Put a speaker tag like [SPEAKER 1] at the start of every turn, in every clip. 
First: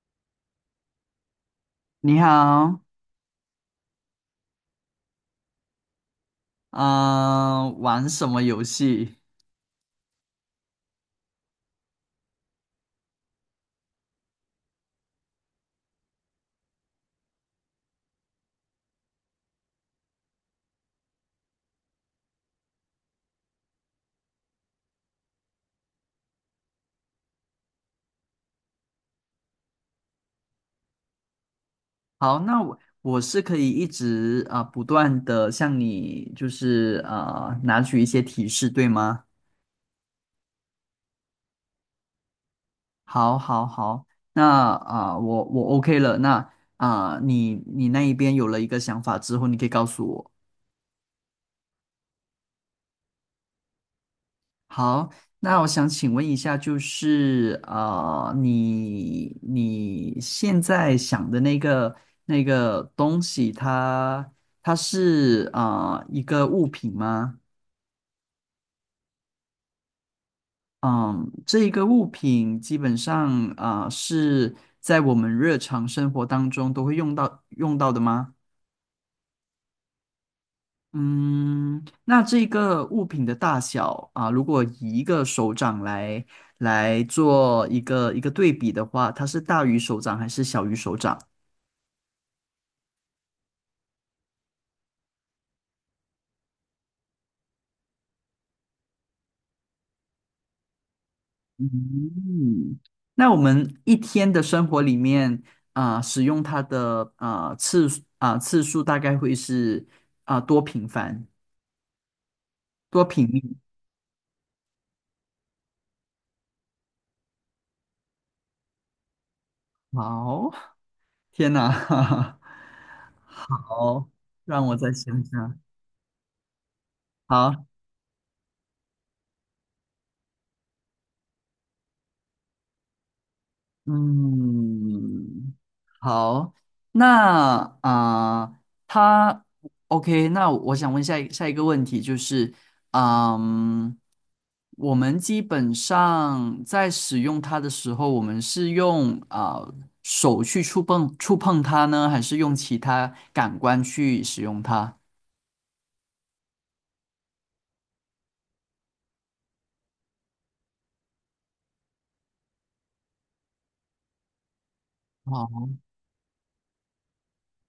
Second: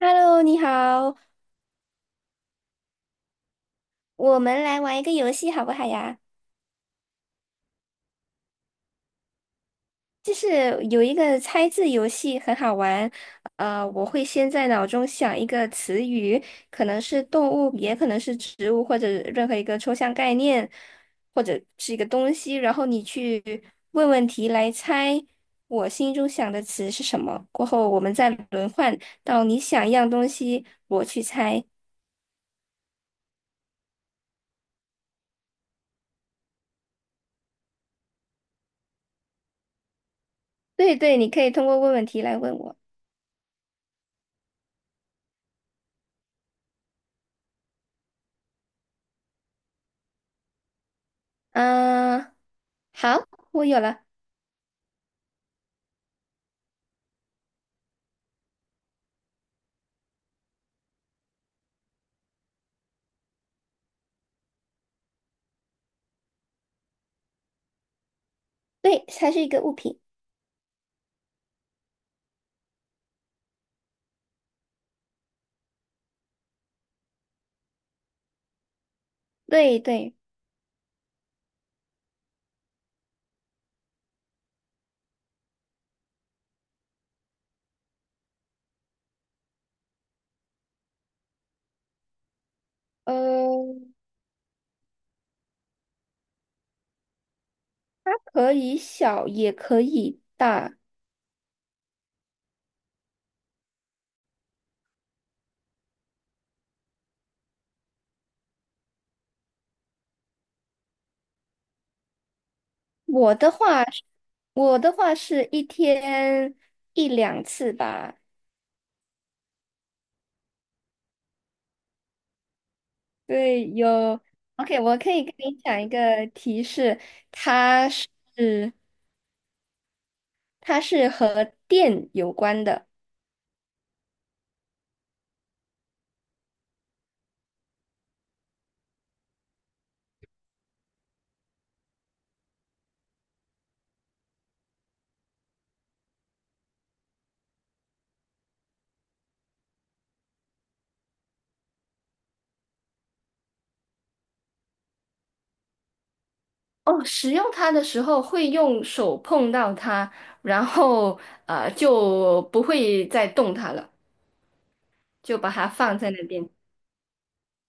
[SPEAKER 1] Hello，你好，
[SPEAKER 2] 你好。
[SPEAKER 1] 我们来玩一个游戏好不好呀？
[SPEAKER 2] 嗯、玩什么游戏？
[SPEAKER 1] 就是有一个猜字游戏很好玩，我会先在脑中想一个词语，可能是动物，也可能是植物，或者任何一个抽象概念，或者是一个东西，然后你去问问题来猜我心中想的词是什么。过后我们再轮换到你想一样东西，我去猜。
[SPEAKER 2] 好，那我是可以一直不断的向你拿取一些提示，对吗？
[SPEAKER 1] 对对，你可以通过问问题来问我。
[SPEAKER 2] 好，好，好。那啊、呃我我 OK 了。那啊、呃你你那一边有了一个想法之后，你可以告诉我。
[SPEAKER 1] 嗯、好，我有了。
[SPEAKER 2] 好。那我想请问一下，你现在想的那个东西它，它是一个物品吗？
[SPEAKER 1] 对，它是一个物品。
[SPEAKER 2] 嗯，这一个物品基本上啊，呃是在我们日常生活当中都会用到的吗？
[SPEAKER 1] 对对，
[SPEAKER 2] 嗯，那这个物品的大小啊，如果以一个手掌来做一个对比的话，它是大于手掌还是小于手掌？
[SPEAKER 1] 呃，它可以小，也可以大。
[SPEAKER 2] 嗯，那我们一天的生活里面啊，使用它的啊次数大概会是啊多频繁、多频
[SPEAKER 1] 我
[SPEAKER 2] 率？
[SPEAKER 1] 的话是，我的话是一天一两次吧。
[SPEAKER 2] 好，天哪，哈哈
[SPEAKER 1] 对，
[SPEAKER 2] 好，
[SPEAKER 1] 有。
[SPEAKER 2] 让我
[SPEAKER 1] OK，
[SPEAKER 2] 再
[SPEAKER 1] 我可
[SPEAKER 2] 想
[SPEAKER 1] 以跟你
[SPEAKER 2] 想。
[SPEAKER 1] 讲一个提示，
[SPEAKER 2] 好。
[SPEAKER 1] 它是它是和电有关的。
[SPEAKER 2] 嗯。好。那啊、呃他 OK,那我想问下一下一个问题，就是，嗯，我们基本上在使用它的时候，我们是用手去触碰它呢，还是用其他感官去使用它？
[SPEAKER 1] 哦，使用它的时候会用手碰到它，然后就不会再动它了，就把
[SPEAKER 2] 哦，
[SPEAKER 1] 它放在那边。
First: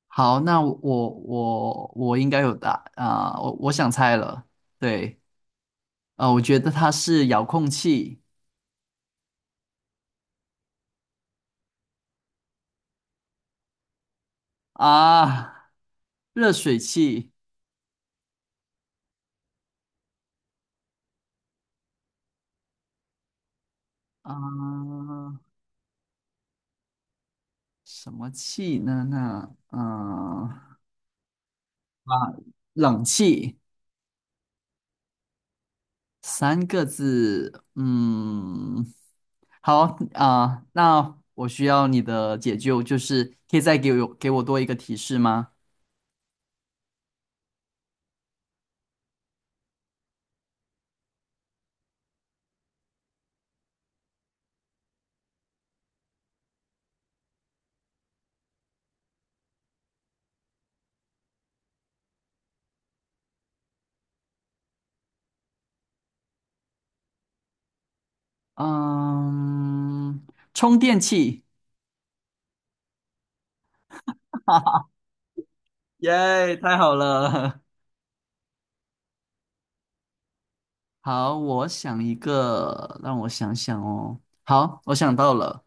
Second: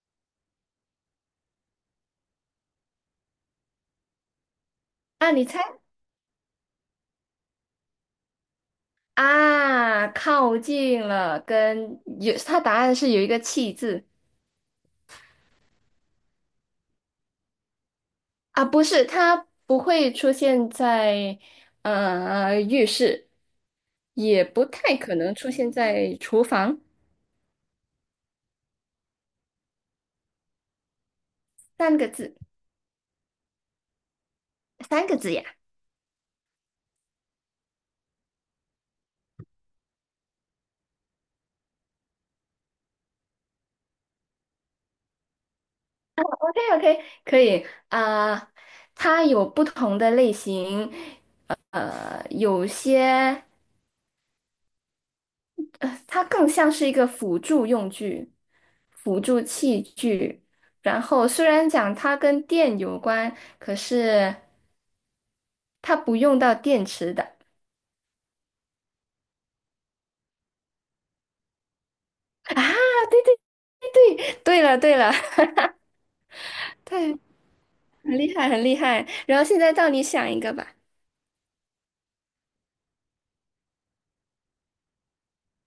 [SPEAKER 2] 好，那我应该有答啊、我我想猜了，对。
[SPEAKER 1] 啊，你猜？
[SPEAKER 2] 我觉得它是遥控器。
[SPEAKER 1] 啊，靠近了，跟有，它答案是有一个气字。
[SPEAKER 2] 啊，热水器。
[SPEAKER 1] 啊，不是，它不会出现在浴室，也不太
[SPEAKER 2] 啊、
[SPEAKER 1] 可能出现在厨房，
[SPEAKER 2] 什么气呢？那
[SPEAKER 1] 三个
[SPEAKER 2] 啊，
[SPEAKER 1] 字，
[SPEAKER 2] 冷气。
[SPEAKER 1] 三个字呀。
[SPEAKER 2] 三个字，嗯，好。那我需要你的解救，就是可以再给我多一个提示吗？
[SPEAKER 1] OK OK，可以啊，它有不同的类型，呃，有些。它更像是一个辅助用具、辅助器具。然后虽然讲它跟电有关，可是它不用到电池的。
[SPEAKER 2] 嗯，充电器。
[SPEAKER 1] 对对，对了对了，
[SPEAKER 2] 耶，太 好
[SPEAKER 1] 对，
[SPEAKER 2] 了。
[SPEAKER 1] 很厉害很厉害。然后现在到你想一个吧。
[SPEAKER 2] 好，我想一个，让我想想哦。好，我想到了。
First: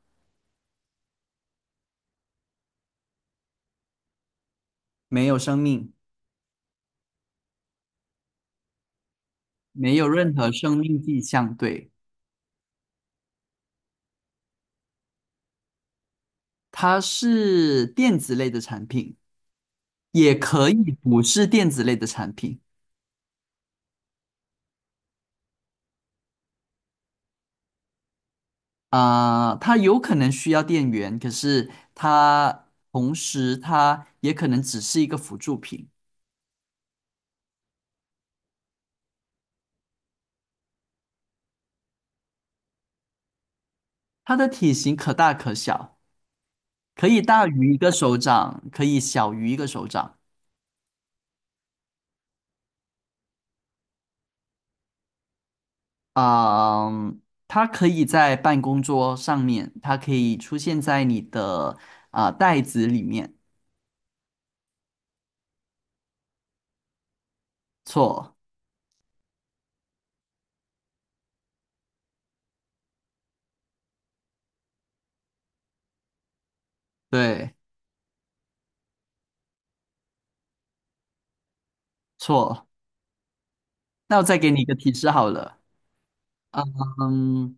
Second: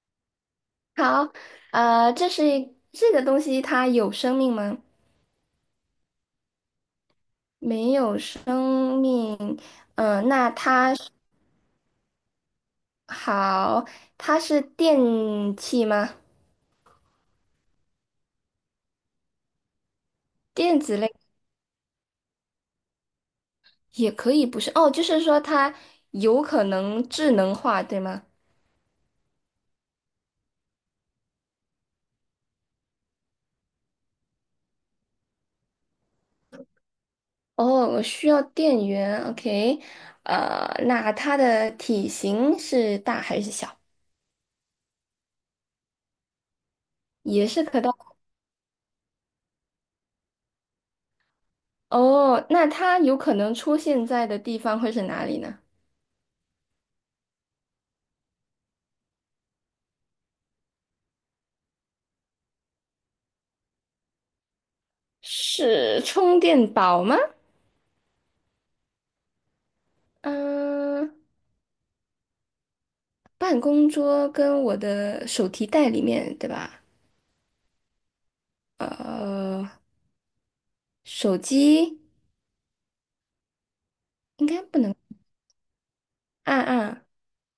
[SPEAKER 1] 好，呃，这是一这个东西它有生命吗？
[SPEAKER 2] 没有生命，
[SPEAKER 1] 没有生命。
[SPEAKER 2] 没有任何生命迹象，对。
[SPEAKER 1] 好，它是电器吗？
[SPEAKER 2] 它是电子类的产品，也可以
[SPEAKER 1] 电子类。
[SPEAKER 2] 不是电子类的产品。
[SPEAKER 1] 也可以不是哦，就是说它有可能智能化，对吗？
[SPEAKER 2] 它有可能需要电源，可是它同时它也可能只是一个辅助品。
[SPEAKER 1] 哦，我需要电源，OK，呃，那它的体型是大还是小？
[SPEAKER 2] 它的体型可大可小，可以大
[SPEAKER 1] 也是
[SPEAKER 2] 于一
[SPEAKER 1] 可
[SPEAKER 2] 个
[SPEAKER 1] 大。
[SPEAKER 2] 手掌，可以小于一个手掌。
[SPEAKER 1] 哦，那它有可能出现在的地方会是哪里呢？
[SPEAKER 2] 啊。它可以在办公桌上面，它可以出现在你的袋子里面。
[SPEAKER 1] 是充电宝吗？
[SPEAKER 2] 错。
[SPEAKER 1] 嗯、办公桌跟我的手提袋里面，对吧？
[SPEAKER 2] 对。
[SPEAKER 1] 呃，手机
[SPEAKER 2] 错。那我再
[SPEAKER 1] 应
[SPEAKER 2] 给你
[SPEAKER 1] 该
[SPEAKER 2] 一个
[SPEAKER 1] 不
[SPEAKER 2] 提
[SPEAKER 1] 能
[SPEAKER 2] 示好了。
[SPEAKER 1] 按按。啊
[SPEAKER 2] 嗯，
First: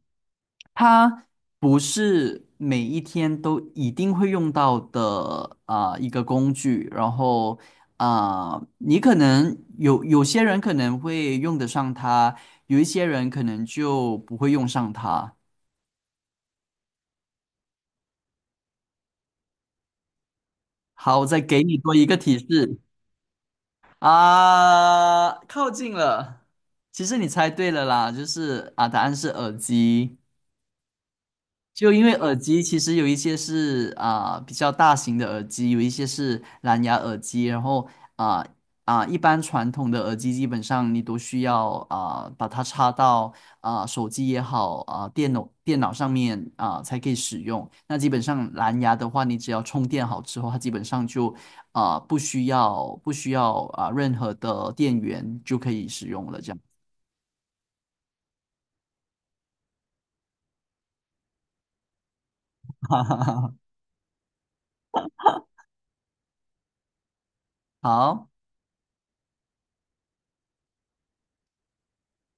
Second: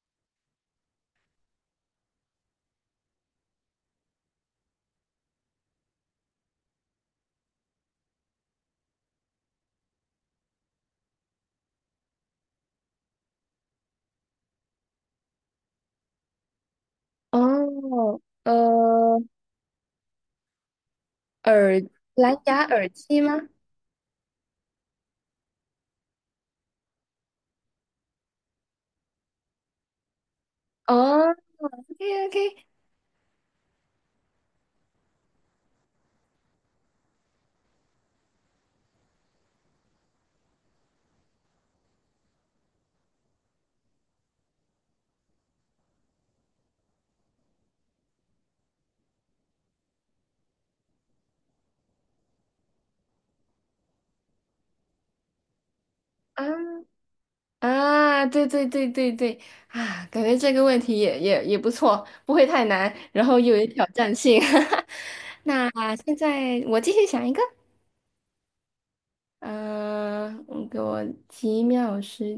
[SPEAKER 2] 它不是每一天都一定会用到的一个工具，然后啊、你可能有有些人可能会用得上它，有一些人可能就不会用上它。
[SPEAKER 1] 哦，
[SPEAKER 2] 好，我再给你
[SPEAKER 1] 耳
[SPEAKER 2] 多一个提
[SPEAKER 1] 蓝牙
[SPEAKER 2] 示。
[SPEAKER 1] 耳机吗？
[SPEAKER 2] 靠近了。其实你猜对了啦，答案是耳机。
[SPEAKER 1] 哦
[SPEAKER 2] 就因为
[SPEAKER 1] ，OK
[SPEAKER 2] 耳机
[SPEAKER 1] OK，
[SPEAKER 2] 其实有一些是比较大型的耳机，有一些是蓝牙耳机，然后啊一般传统的耳机基本上你都需要把它插到手机也好电脑上面才可以使用。那基本上蓝牙的话，你只要充电好之后，它基本上就不需要任何的电源就可以使用了。
[SPEAKER 1] 啊
[SPEAKER 2] 这样
[SPEAKER 1] 啊，对对对对对啊，感觉这个问题也不错，不会太难，然后又有挑战性。那现在我继续想一个，
[SPEAKER 2] 好。
[SPEAKER 1] 嗯、我给我几秒时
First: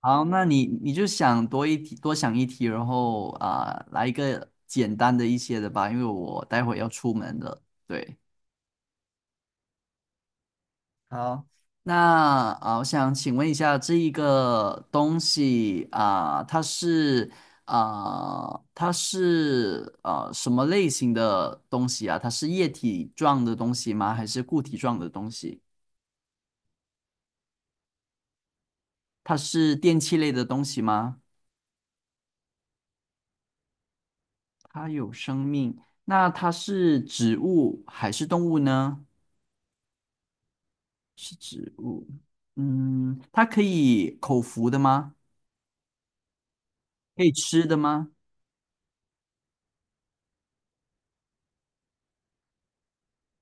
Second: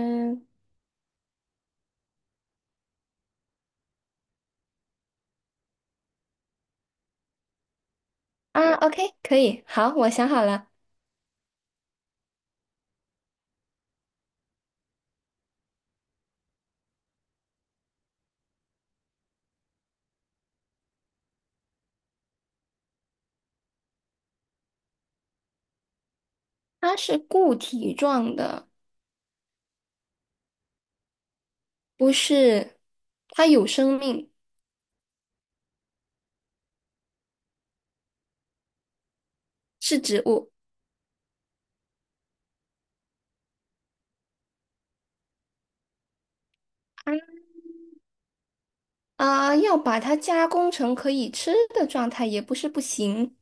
[SPEAKER 2] 好，那你就想多一题，多想一题，然后来一个简单的一些的吧，因为我待会要出门了。对。
[SPEAKER 1] 啊，OK，可以，好，我想好了，
[SPEAKER 2] 好，那我想请问一下，这一个东西它是什么类型的东西啊？它是液体状的东西吗？还是固体状的东西？
[SPEAKER 1] 它是固体状的，
[SPEAKER 2] 它是电器类的东西吗？
[SPEAKER 1] 不是，它有生命，
[SPEAKER 2] 它有生命。那它是植物还是动物呢？
[SPEAKER 1] 是植物。
[SPEAKER 2] 是植物。嗯，它可以口服的吗？可以吃的吗？
[SPEAKER 1] 啊，要把它加工成可以吃的状态也不是不行，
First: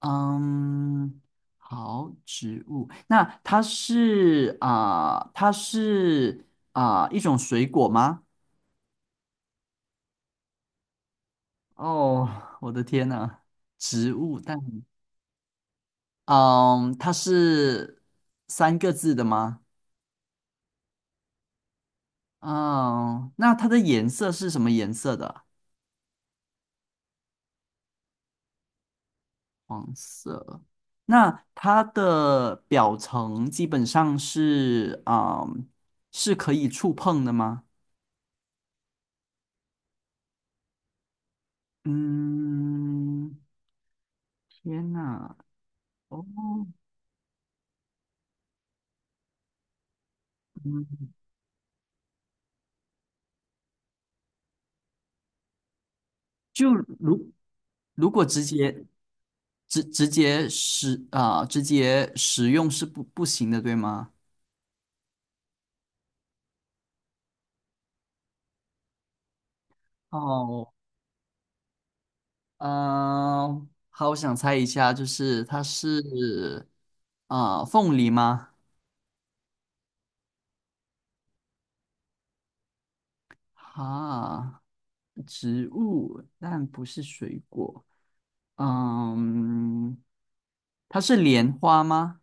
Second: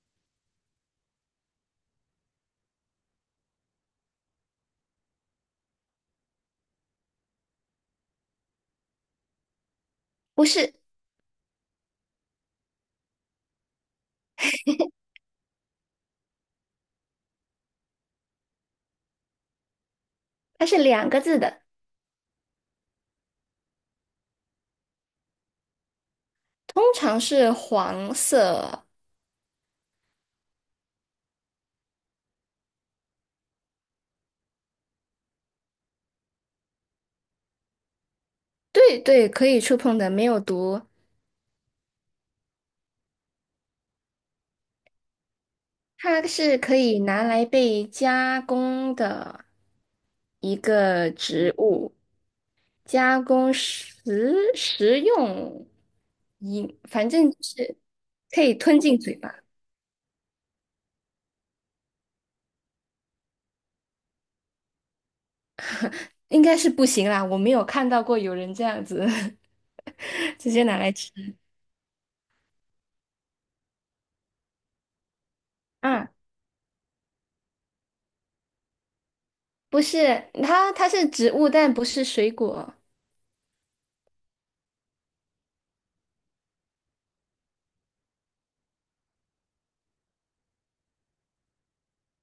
[SPEAKER 2] 嗯，好，植物，那它是一种水果吗？
[SPEAKER 1] 不是，
[SPEAKER 2] 哦，我的天呐，植物，它是三个字的吗？
[SPEAKER 1] 它是两个字的，
[SPEAKER 2] 嗯，那它的颜色是什么颜色的？
[SPEAKER 1] 通常是黄色。
[SPEAKER 2] 黄色。那它的表层基本上是是可以触碰的吗？
[SPEAKER 1] 对对，可以触碰的，没有毒，
[SPEAKER 2] 嗯，天哪。
[SPEAKER 1] 它
[SPEAKER 2] 哦。
[SPEAKER 1] 是可以拿来被加工的一
[SPEAKER 2] 嗯，
[SPEAKER 1] 个植物，加工食用
[SPEAKER 2] 就
[SPEAKER 1] 饮，反正
[SPEAKER 2] 如，
[SPEAKER 1] 就是
[SPEAKER 2] 如果
[SPEAKER 1] 可
[SPEAKER 2] 直
[SPEAKER 1] 以吞
[SPEAKER 2] 接，
[SPEAKER 1] 进嘴巴，
[SPEAKER 2] 直直接使啊、直接使用是不行的，对吗？
[SPEAKER 1] 应该是不行啦，我没有看到过有人这样子 直接
[SPEAKER 2] 哦。
[SPEAKER 1] 拿来吃
[SPEAKER 2] 嗯、好，我想猜一下，就是它
[SPEAKER 1] 啊。
[SPEAKER 2] 是凤梨吗？
[SPEAKER 1] 不是，它是植物，但不是水果。
[SPEAKER 2] 哈，植物，但不是水果。嗯，它是莲花吗？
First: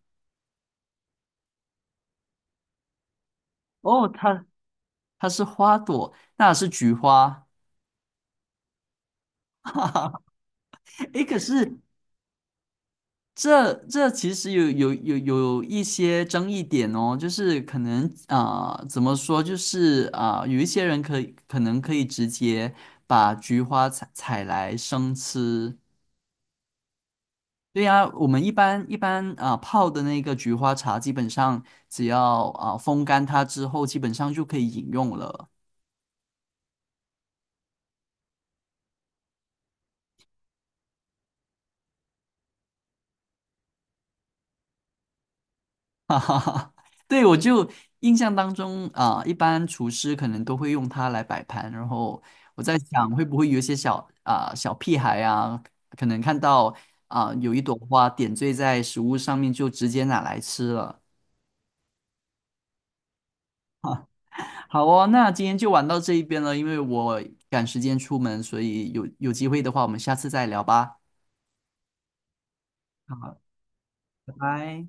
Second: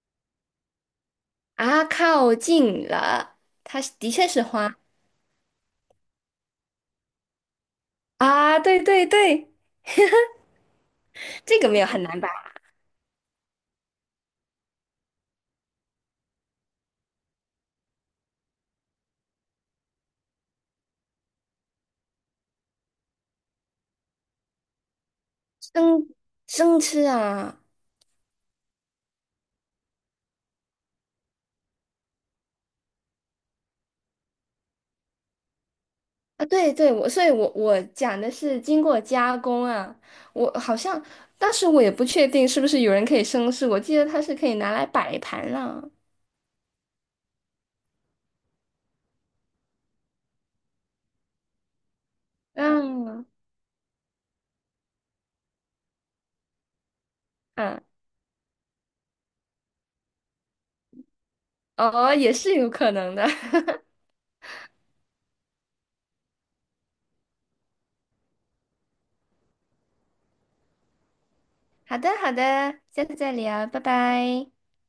[SPEAKER 1] 啊，靠近了，它是
[SPEAKER 2] 哦，
[SPEAKER 1] 的确是
[SPEAKER 2] 它
[SPEAKER 1] 花。
[SPEAKER 2] 它是花朵，那是菊花。
[SPEAKER 1] 啊，对对对，
[SPEAKER 2] 诶，可
[SPEAKER 1] 这个
[SPEAKER 2] 是
[SPEAKER 1] 没有很难吧？
[SPEAKER 2] 这其实有一些争议点哦，就是可能怎么说，有一些人可能可以直接把菊花采来生吃。
[SPEAKER 1] 生生吃啊。
[SPEAKER 2] 对呀，我们一般泡的那个菊花茶，基本上只要风干它之后，基本上就可以饮用了。
[SPEAKER 1] 啊！对对，我所以我，我讲的是经过加工啊。我好像当时我也不确定是不是有人可以生吃，我记得它是可以拿来摆盘了。
[SPEAKER 2] 哈哈哈，对，我就印象当中一般厨师可能都会用它来摆盘，然后我在想会
[SPEAKER 1] 嗯
[SPEAKER 2] 不会有一些小屁孩啊，可能看到有一朵
[SPEAKER 1] 嗯，
[SPEAKER 2] 花点缀在食物上面，就直接拿来吃了。
[SPEAKER 1] 哦，也是有可能的。
[SPEAKER 2] 好哦，那今天就玩到这一边了，因为我赶时间出门，所以有机会的话，我们下次再聊吧。
[SPEAKER 1] 好的好的，下次再
[SPEAKER 2] 好，
[SPEAKER 1] 聊，拜
[SPEAKER 2] 拜
[SPEAKER 1] 拜。
[SPEAKER 2] 拜。